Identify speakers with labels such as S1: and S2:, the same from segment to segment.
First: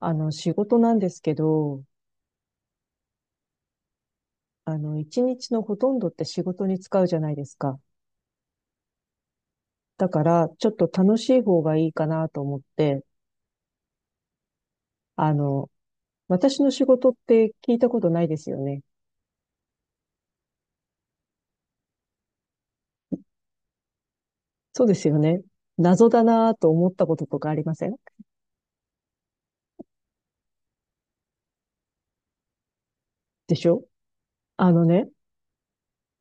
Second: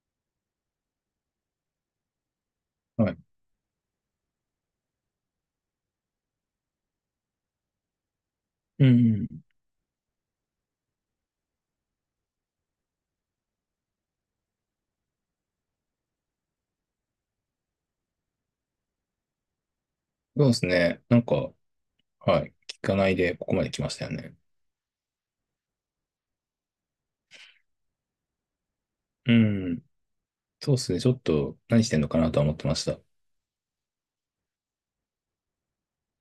S1: 仕事なんですけど、
S2: はい。
S1: 一日のほとんどって仕事に使うじゃないですか。
S2: うん。
S1: だから、ちょっと楽しい方がいいかなと思って、あの、私の仕事って聞いたことないですよね。
S2: そうですね。なんか、はい。聞かないでここまで来ましたよね。
S1: そうですよね。謎だなと思ったこととかありません
S2: うん。そうですね。ちょっと何してんのかなとは思ってました。
S1: でしょ。あのね、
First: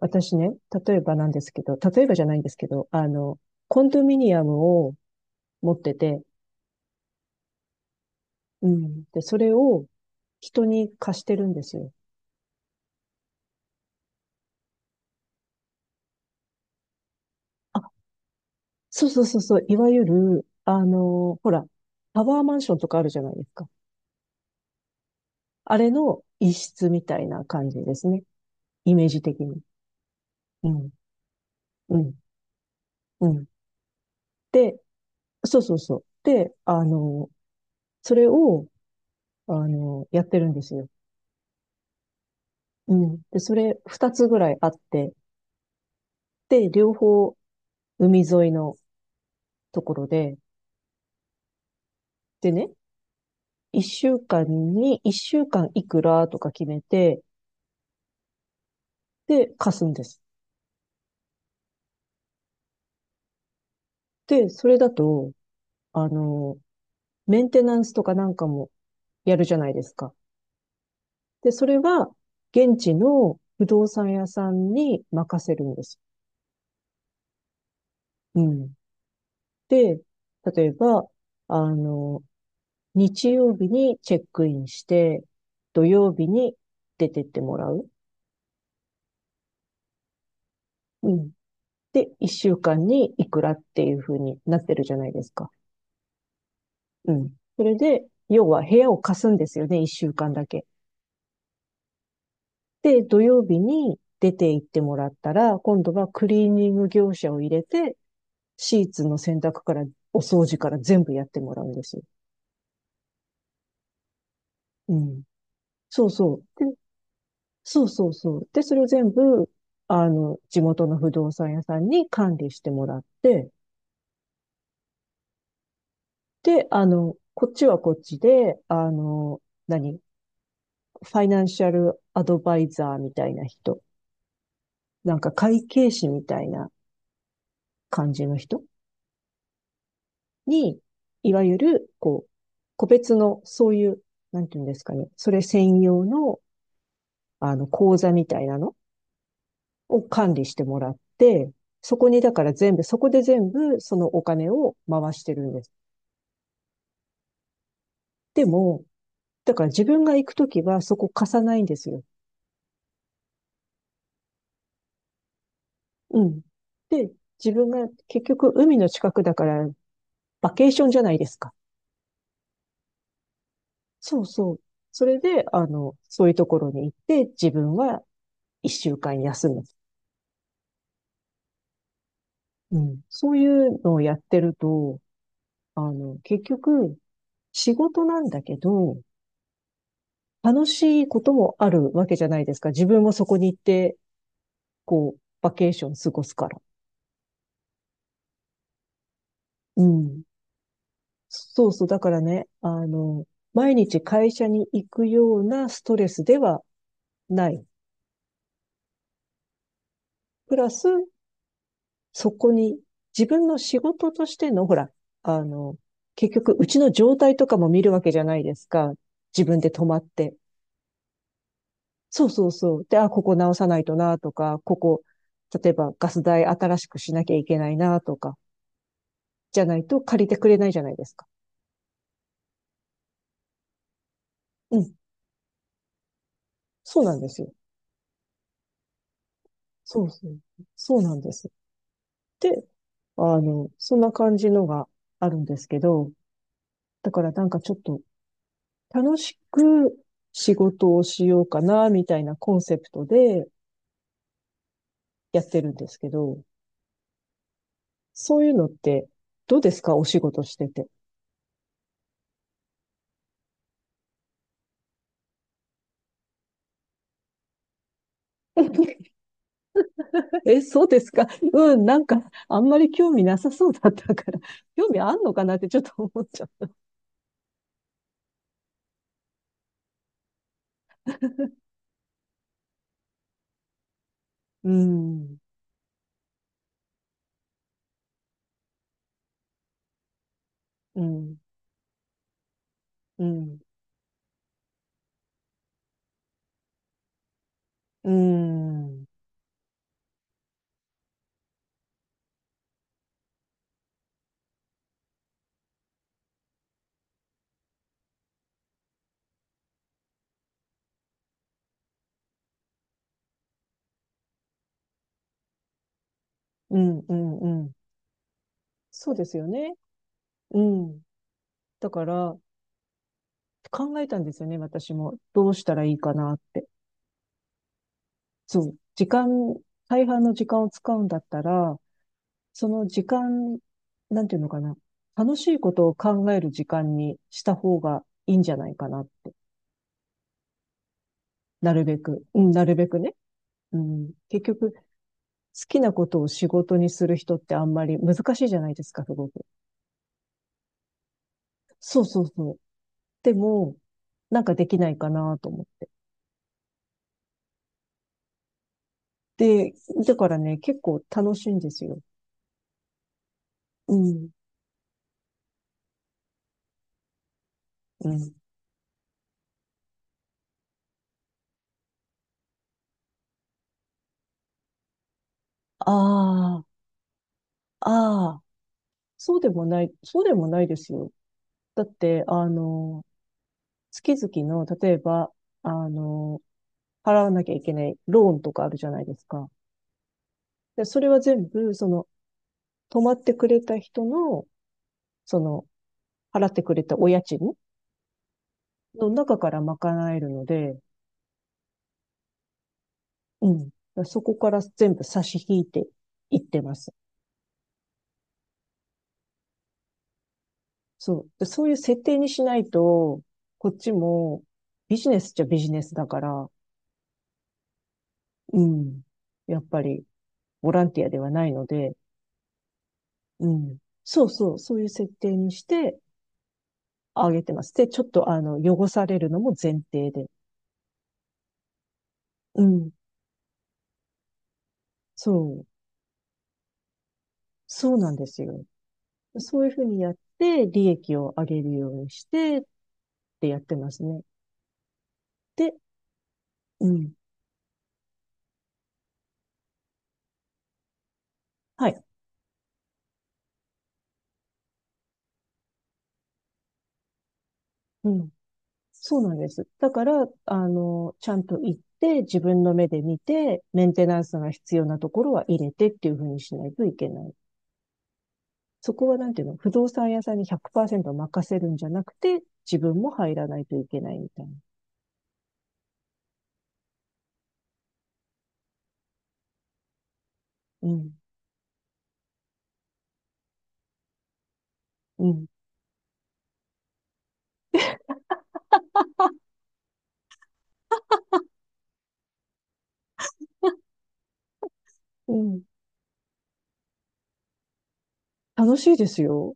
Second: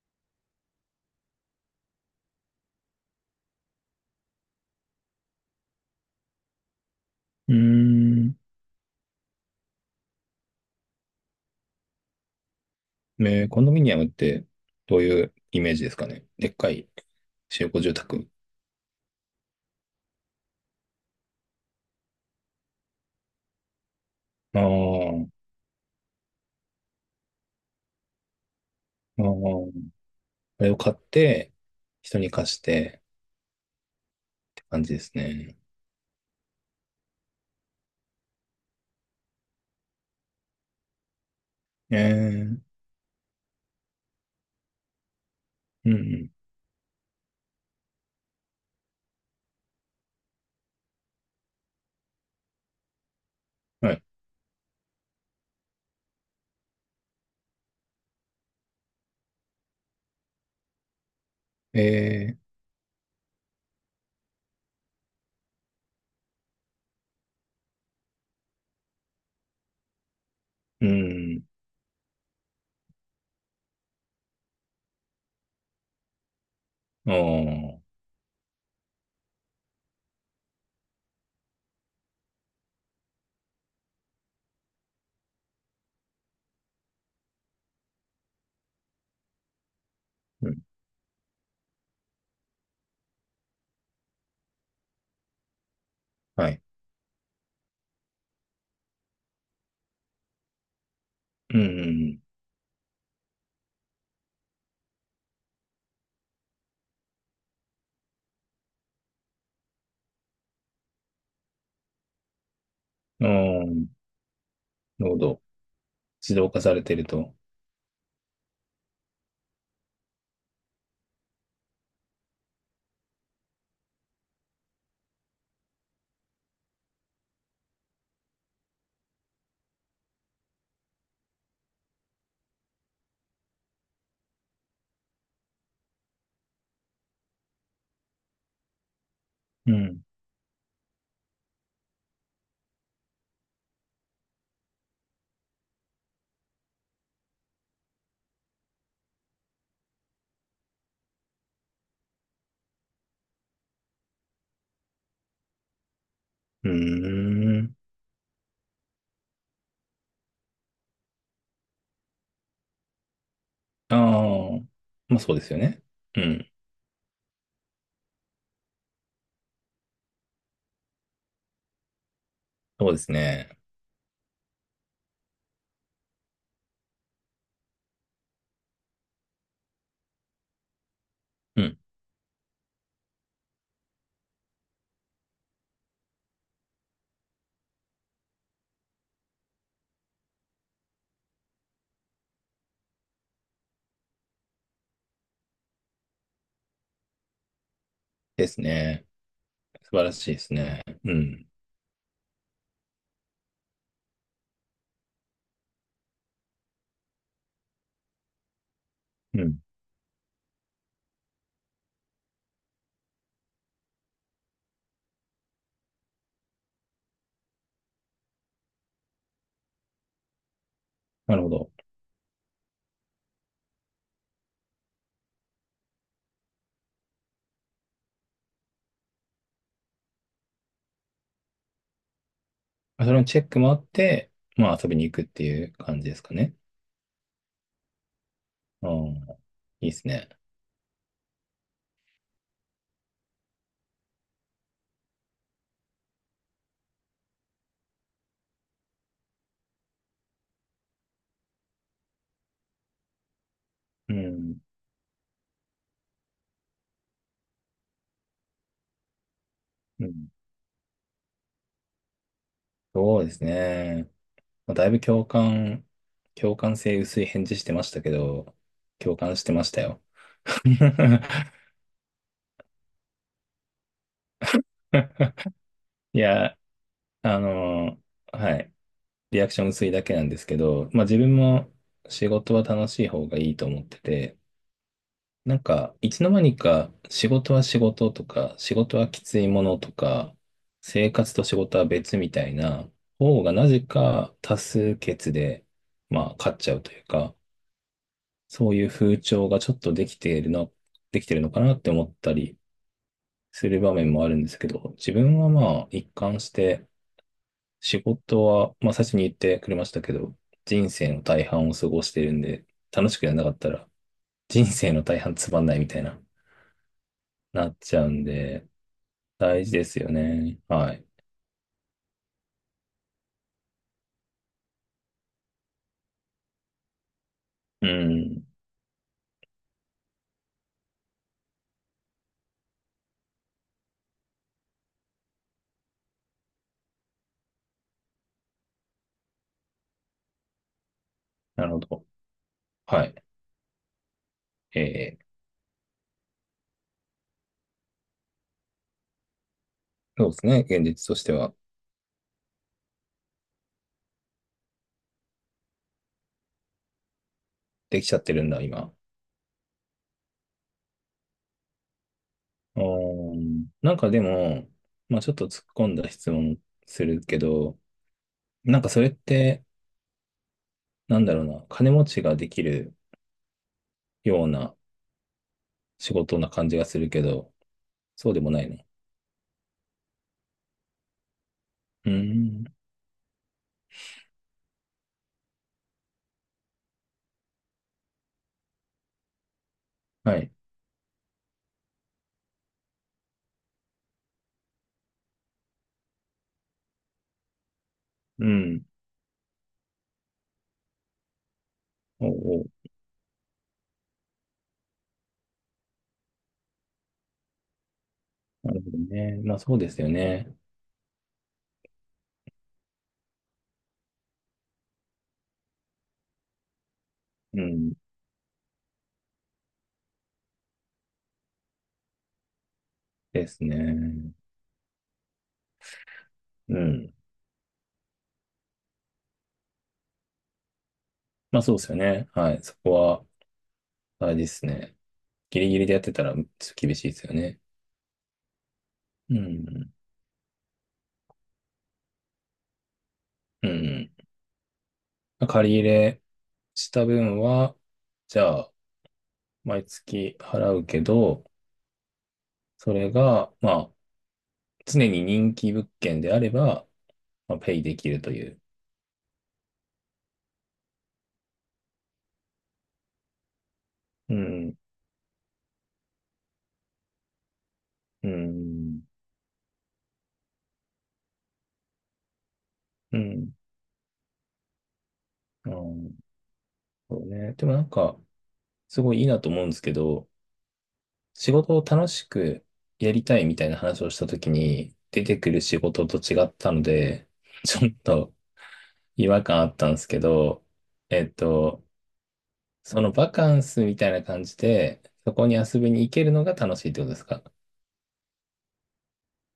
S1: 私ね、例えばなんですけど、例えばじゃないんですけど、コンドミニアムを持ってて、
S2: うん。
S1: うん。で、それを人に貸してるんですよ。
S2: コンドミニアムってどういうイメージですかね。でっかい集合住宅。
S1: そうそうそうそう、いわゆる、あの、ほら、タワーマンションとかあるじゃないですか。
S2: ああ、あ
S1: あれの一室みたいな感じですね。イメージ的に。
S2: あ。あ
S1: う
S2: れを
S1: ん、
S2: 買って、
S1: うん、
S2: 人に貸してっ
S1: うん。
S2: て
S1: で、
S2: 感じですね。
S1: そうそうそう。で、それを、やってるんですよ。
S2: ええ
S1: うん。で、それ二つぐらいあって、
S2: うん、うん。
S1: で、両方海沿いのところで、でね、一
S2: はい。
S1: 週間に、一週間いくらとか決めて、で、貸すんです。
S2: ええ
S1: で、それだと、あの、メンテナンスとかなんかもやるじゃないですか。
S2: うん。
S1: で、それは現地の不動産屋さんに任せるんです。
S2: ああ、
S1: うん。で、例えば、あの、日曜日にチェックインして、土曜日に出てってもらう。
S2: うん。
S1: うん。で、一週間にいくらっていう風になってるじゃないですか。
S2: はい。
S1: うん。それで、要は部屋を貸すんですよね、一週間だけ。
S2: うん、
S1: で、土曜日に出て行ってもらったら、今度はクリーニング業者を入れて、シーツの洗濯から、お掃除から全部やってもらうんですよ。
S2: うん。ああ、
S1: う
S2: なるほ
S1: ん。
S2: ど。
S1: そうそ
S2: 自動化
S1: う。で、
S2: されてると。
S1: そうそうそう。で、それを全部、地元の不動産屋さんに管理してもらって、で、あの、こっちはこっちで、何ファイナンシャルアドバイザーみたいな人、なんか会計士みたいな感じの人
S2: うん。
S1: に、いわゆる、こう、個別の、そういう、なんていうんですかね、それ専用の、講座みたいなのを管理してもらって、そこにだから全部、そこで全部そのお金を回してるんです。
S2: うーん。
S1: でも、だから自分が行くときはそこ貸さないんですよ。
S2: ああ、まあそうですよね。う
S1: うん。
S2: ん。
S1: で、自分が結局海の近くだからバケーションじゃないですか。
S2: そうですね。
S1: そうそう。それで、そういうところに行って自分は一週間休む。
S2: うん。
S1: うん。そういうのをやってると、結局仕事なんだけど、楽しいこともあるわけじゃないですか。自分もそこに行って、こう、バケーション過ごすから。
S2: ですね。
S1: う
S2: 素晴ら
S1: ん。
S2: しいですね。うん。
S1: そうそう。だからね、毎日会社に行くようなストレスではない。
S2: うん。
S1: プラス、そこに自分の仕事としての、ほら、あの、結局、うちの状態とかも見るわけじゃないですか。自分で止まって。
S2: なるほど。
S1: そうそうそう。で、あ、ここ直さないとなとか、ここ、例えばガス代新しくしなきゃいけないなとか、じゃないと借りてくれないじゃないですか。
S2: それのチェックもあって、ま
S1: う
S2: あ遊
S1: ん。
S2: びに行くっていう感じですかね。
S1: そうなんですよ。
S2: ああ、いいで
S1: そ
S2: す
S1: うそ
S2: ね。
S1: う。そうなんです。で、そんな感じのがあるんですけど、だからなんかちょっと楽しく仕事をしようかな、みたいなコンセプトで
S2: うん。
S1: やってるんですけど、そういうのってどうですかお
S2: う
S1: 仕
S2: ん。
S1: 事してて。
S2: そうですね。まあ、だいぶ共感、共感性薄い返事してましたけど、共感してましたよ。
S1: え、そうですか。うん、なんかあんまり興味なさそうだったから、興味あんのかなってちょっと
S2: い
S1: 思っちゃ
S2: や、あのはい。リアクション薄いだけなんですけど、まあ自分も仕事は楽しい方がいいと思ってて、
S1: う。うん、
S2: なんか、いつの間にか仕事は仕事とか、仕事はきついものとか、
S1: う
S2: 生活
S1: ん、
S2: と仕事は別みたいな
S1: う
S2: 方が
S1: ん、
S2: なぜか多数決で、まあ勝っちゃうというか、
S1: う
S2: そういう
S1: ん。
S2: 風潮がちょっとできているの、できてるのかなって思ったりする場面もあるんですけど、自分はまあ一貫して仕事は、まあ最初に言ってくれましたけど、人生の大半を過ごしてるんで、楽しくやんなかったら、人生の大半つまんないみたいな、
S1: うんうんう
S2: な
S1: ん。
S2: っちゃうんで、
S1: そうですよ
S2: 大事
S1: ね。
S2: ですよね。
S1: う
S2: は
S1: ん。
S2: い。
S1: だから、考えたんですよね、私も。どうしたらいいかなって。
S2: うん。
S1: そう。時間、大半の時間を使うんだったら、その時間、なんていうのかな。楽しいことを考える時間にした方がいいんじゃないかなって。
S2: な
S1: な
S2: るほ
S1: るべ
S2: ど。
S1: く。うん、なるべく
S2: は
S1: ね。
S2: い。
S1: うん。結局、好
S2: えー、
S1: きなことを仕事にする人ってあんまり難しいじゃないですか、すごく。
S2: そうですね。現実としては、
S1: そうそうそう。でも、なんかできないかなと思って。
S2: できちゃってるんだ、今。
S1: で、だからね、結構楽しいんですよ。
S2: うーん。な
S1: う
S2: んかで
S1: ん、
S2: も、まあちょっと突っ込んだ質問するけど、
S1: うん。
S2: なんかそれって、なんだろうな、金持ちができるような仕事な
S1: あ
S2: 感じがするけど、
S1: あ、あ
S2: そうで
S1: あ、
S2: もないの
S1: そうでもない、そうでもないですよ。だっ
S2: うー
S1: て、
S2: ん。
S1: 月々の、例えば、あの、払わなきゃいけないローンとかあるじゃないですか。
S2: はい。
S1: で、それは全部、その、泊まってくれた人の、その、払ってくれたお家賃
S2: うん。
S1: の中から賄えるので、
S2: おうおう。
S1: うん。そこから全部差し引いていってます。
S2: なるほどね。まあそうですよね。
S1: そう。でそういう設定にしないと、こっちもビジネスっちゃビジネスだから、
S2: うん。
S1: うん。やっぱりボランティアではないので、
S2: で
S1: う
S2: す
S1: ん。そう
S2: ね。
S1: そう、そういう設定にして
S2: うん。
S1: あげてます。で、ちょっとあの、汚されるのも前提で。
S2: まあそうですよね。は
S1: う
S2: い。そ
S1: ん。
S2: こは、あれですね。
S1: そ
S2: ギ
S1: う。
S2: リギリでやってたら、ちょっと厳しいですよね。
S1: そうなんですよ。
S2: う
S1: そういうふう
S2: ん。
S1: にやって、利益を上げるようにしてってやっ
S2: う
S1: てます
S2: ん。
S1: ね。
S2: ま借
S1: で、
S2: り入れ
S1: う
S2: した
S1: ん。
S2: 分は、じゃあ、毎月払うけど、
S1: はい。
S2: それが、まあ、常に人気物件であれば、まあ、ペイでき
S1: う
S2: る
S1: ん。
S2: という。
S1: そうなんです。だから、ちゃんと行って、自分の目で見て、メンテナン
S2: う
S1: スが
S2: ん。
S1: 必要なところは入れてっていうふうにしないといけない。
S2: う
S1: そ
S2: ん。
S1: こはなんていうの、不動産屋さんに100%任せるんじゃなくて、自分も
S2: う
S1: 入ら
S2: ん。
S1: ないといけないみたいな。
S2: あーそうね。でもなんか、すごいいいなと思うんですけど、
S1: うん、
S2: 仕事を楽しくやりたいみたいな話をしたときに、出
S1: う
S2: て
S1: ん、
S2: くる仕事と違ったので、ちょっと違和感あったんですけど、えっと、そのバカンスみたいな感じで、そ
S1: う
S2: こに
S1: ん。
S2: 遊びに行けるのが楽しいってことですか
S1: 楽しいですよ。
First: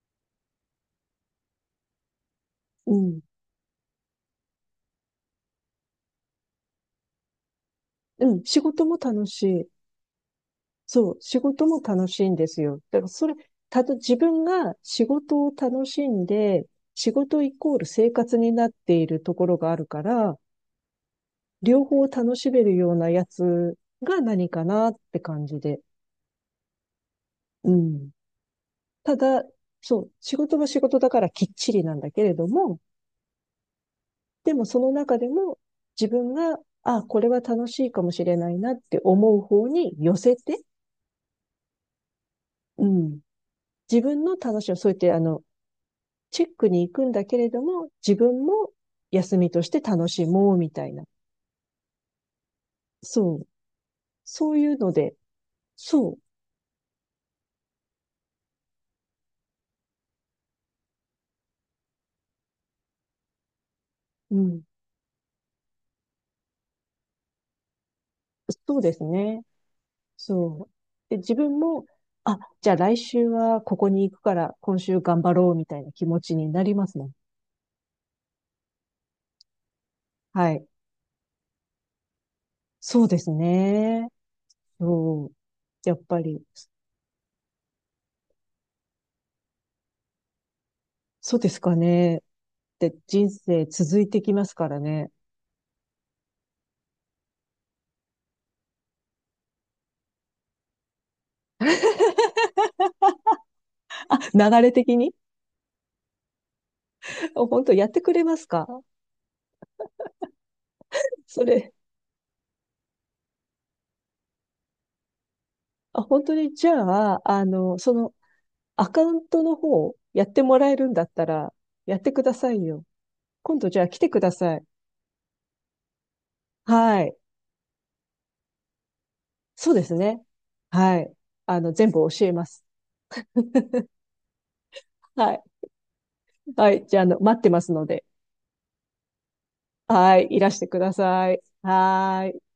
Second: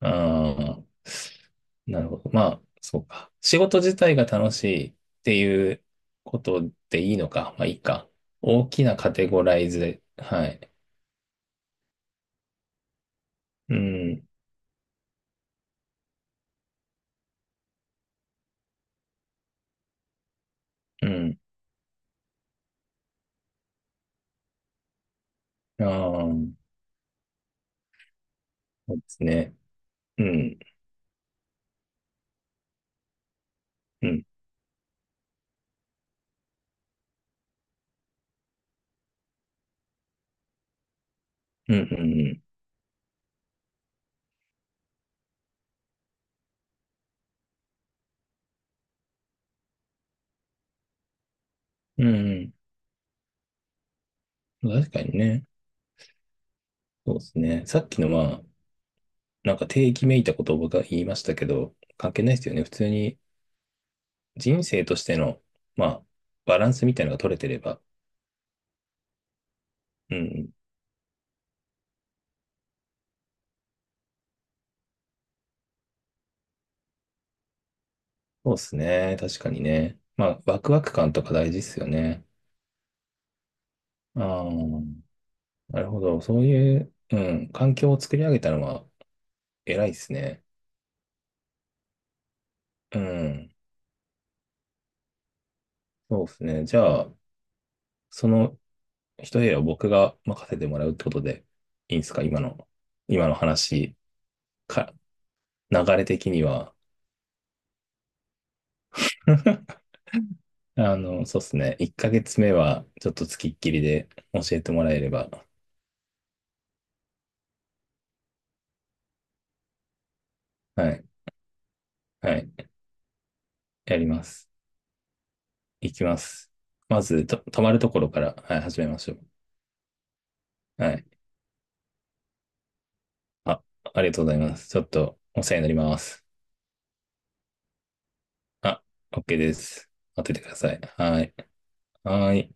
S2: ああなるほど。まあ、
S1: う
S2: そう
S1: ん、
S2: か。仕事自体が楽しいっていうことでいいのか。まあ、いいか。
S1: うん。仕
S2: 大
S1: 事
S2: き
S1: も
S2: なカ
S1: 楽
S2: テ
S1: し
S2: ゴラ
S1: い。
S2: イズで、はい。
S1: そう、仕事も楽しいんですよ。だからそれ、
S2: う
S1: たと、自
S2: ん、
S1: 分が仕事を楽しんで、仕事イコール生活になっているところがあるから、
S2: うん。
S1: 両方楽しめるようなやつが何かなって感じで。
S2: ああ。
S1: うん。
S2: そうで
S1: た
S2: す
S1: だ、
S2: ね。
S1: そう、
S2: う
S1: 仕事
S2: ん、
S1: は仕事だからきっちりなんだけれども、
S2: うん、
S1: でもその中でも自分が、あ、これは楽しいかもしれないなって思う方に寄せて、
S2: うん、うん、
S1: うん。自分の楽しみを、そうやってチェックに行くんだけれども、自分も休みとして楽しもうみたいな。
S2: うん、うん
S1: そう。そういう
S2: うん。確
S1: の
S2: か
S1: で、
S2: にね。
S1: そ
S2: そうですね。さっきのまあ、なんか定義めいたことを僕が言いましたけど、関係ないですよね。普通に
S1: う。うん。
S2: 人生としての、まあ、バランスみたいなのが取れてれば。
S1: そうですね。
S2: うん、
S1: そう。で、自分も、あ、じゃあ来週はここに行くから今週頑張ろうみたいな気持ちになりますね。
S2: そうですね。確かにね。まあ、
S1: は
S2: ワ
S1: い。
S2: クワク感とか大事ですよね。
S1: そうですね。
S2: ああ、
S1: そう。
S2: なる
S1: やっ
S2: ほ
S1: ぱ
S2: ど。そ
S1: り、
S2: ういう、うん、環境を作り上げたのは偉いですね。
S1: そうですかね。で、
S2: う
S1: 人
S2: ん、
S1: 生続いてきますからね。
S2: そうですね。じゃあ、その一部屋を僕が任せてもらうってことでいいんですか今の、今の話
S1: 流れ
S2: か、
S1: 的に。
S2: 流れ的には。
S1: 本当やってくれますか
S2: あの、そう
S1: そ
S2: です
S1: れ。
S2: ね。1ヶ月目はちょっと付きっきりで教えてもらえれば。
S1: あ、本当に、じゃあ、そのアカウントの方、やってもらえる
S2: は
S1: んだ
S2: い。
S1: ったら、やってくだ
S2: はい。
S1: さいよ。今度じゃあ
S2: や
S1: 来
S2: り
S1: てく
S2: ま
S1: だ
S2: す。
S1: さい。
S2: いきます。
S1: は
S2: ま
S1: い。
S2: ず、泊まるところから、はい、始めましょう。
S1: そうですね。
S2: は
S1: は
S2: い。
S1: い。全部教えます。
S2: あ、ありがとうございます。ちょっと
S1: はい。
S2: お世話になります。
S1: はい。じゃあ、待ってますので。
S2: あ、OK です。
S1: はい。
S2: 待っ
S1: い
S2: てて
S1: ら
S2: くだ
S1: して
S2: さ
S1: く
S2: い。
S1: だ
S2: は
S1: さ
S2: い。
S1: い。はー
S2: は
S1: い。
S2: い。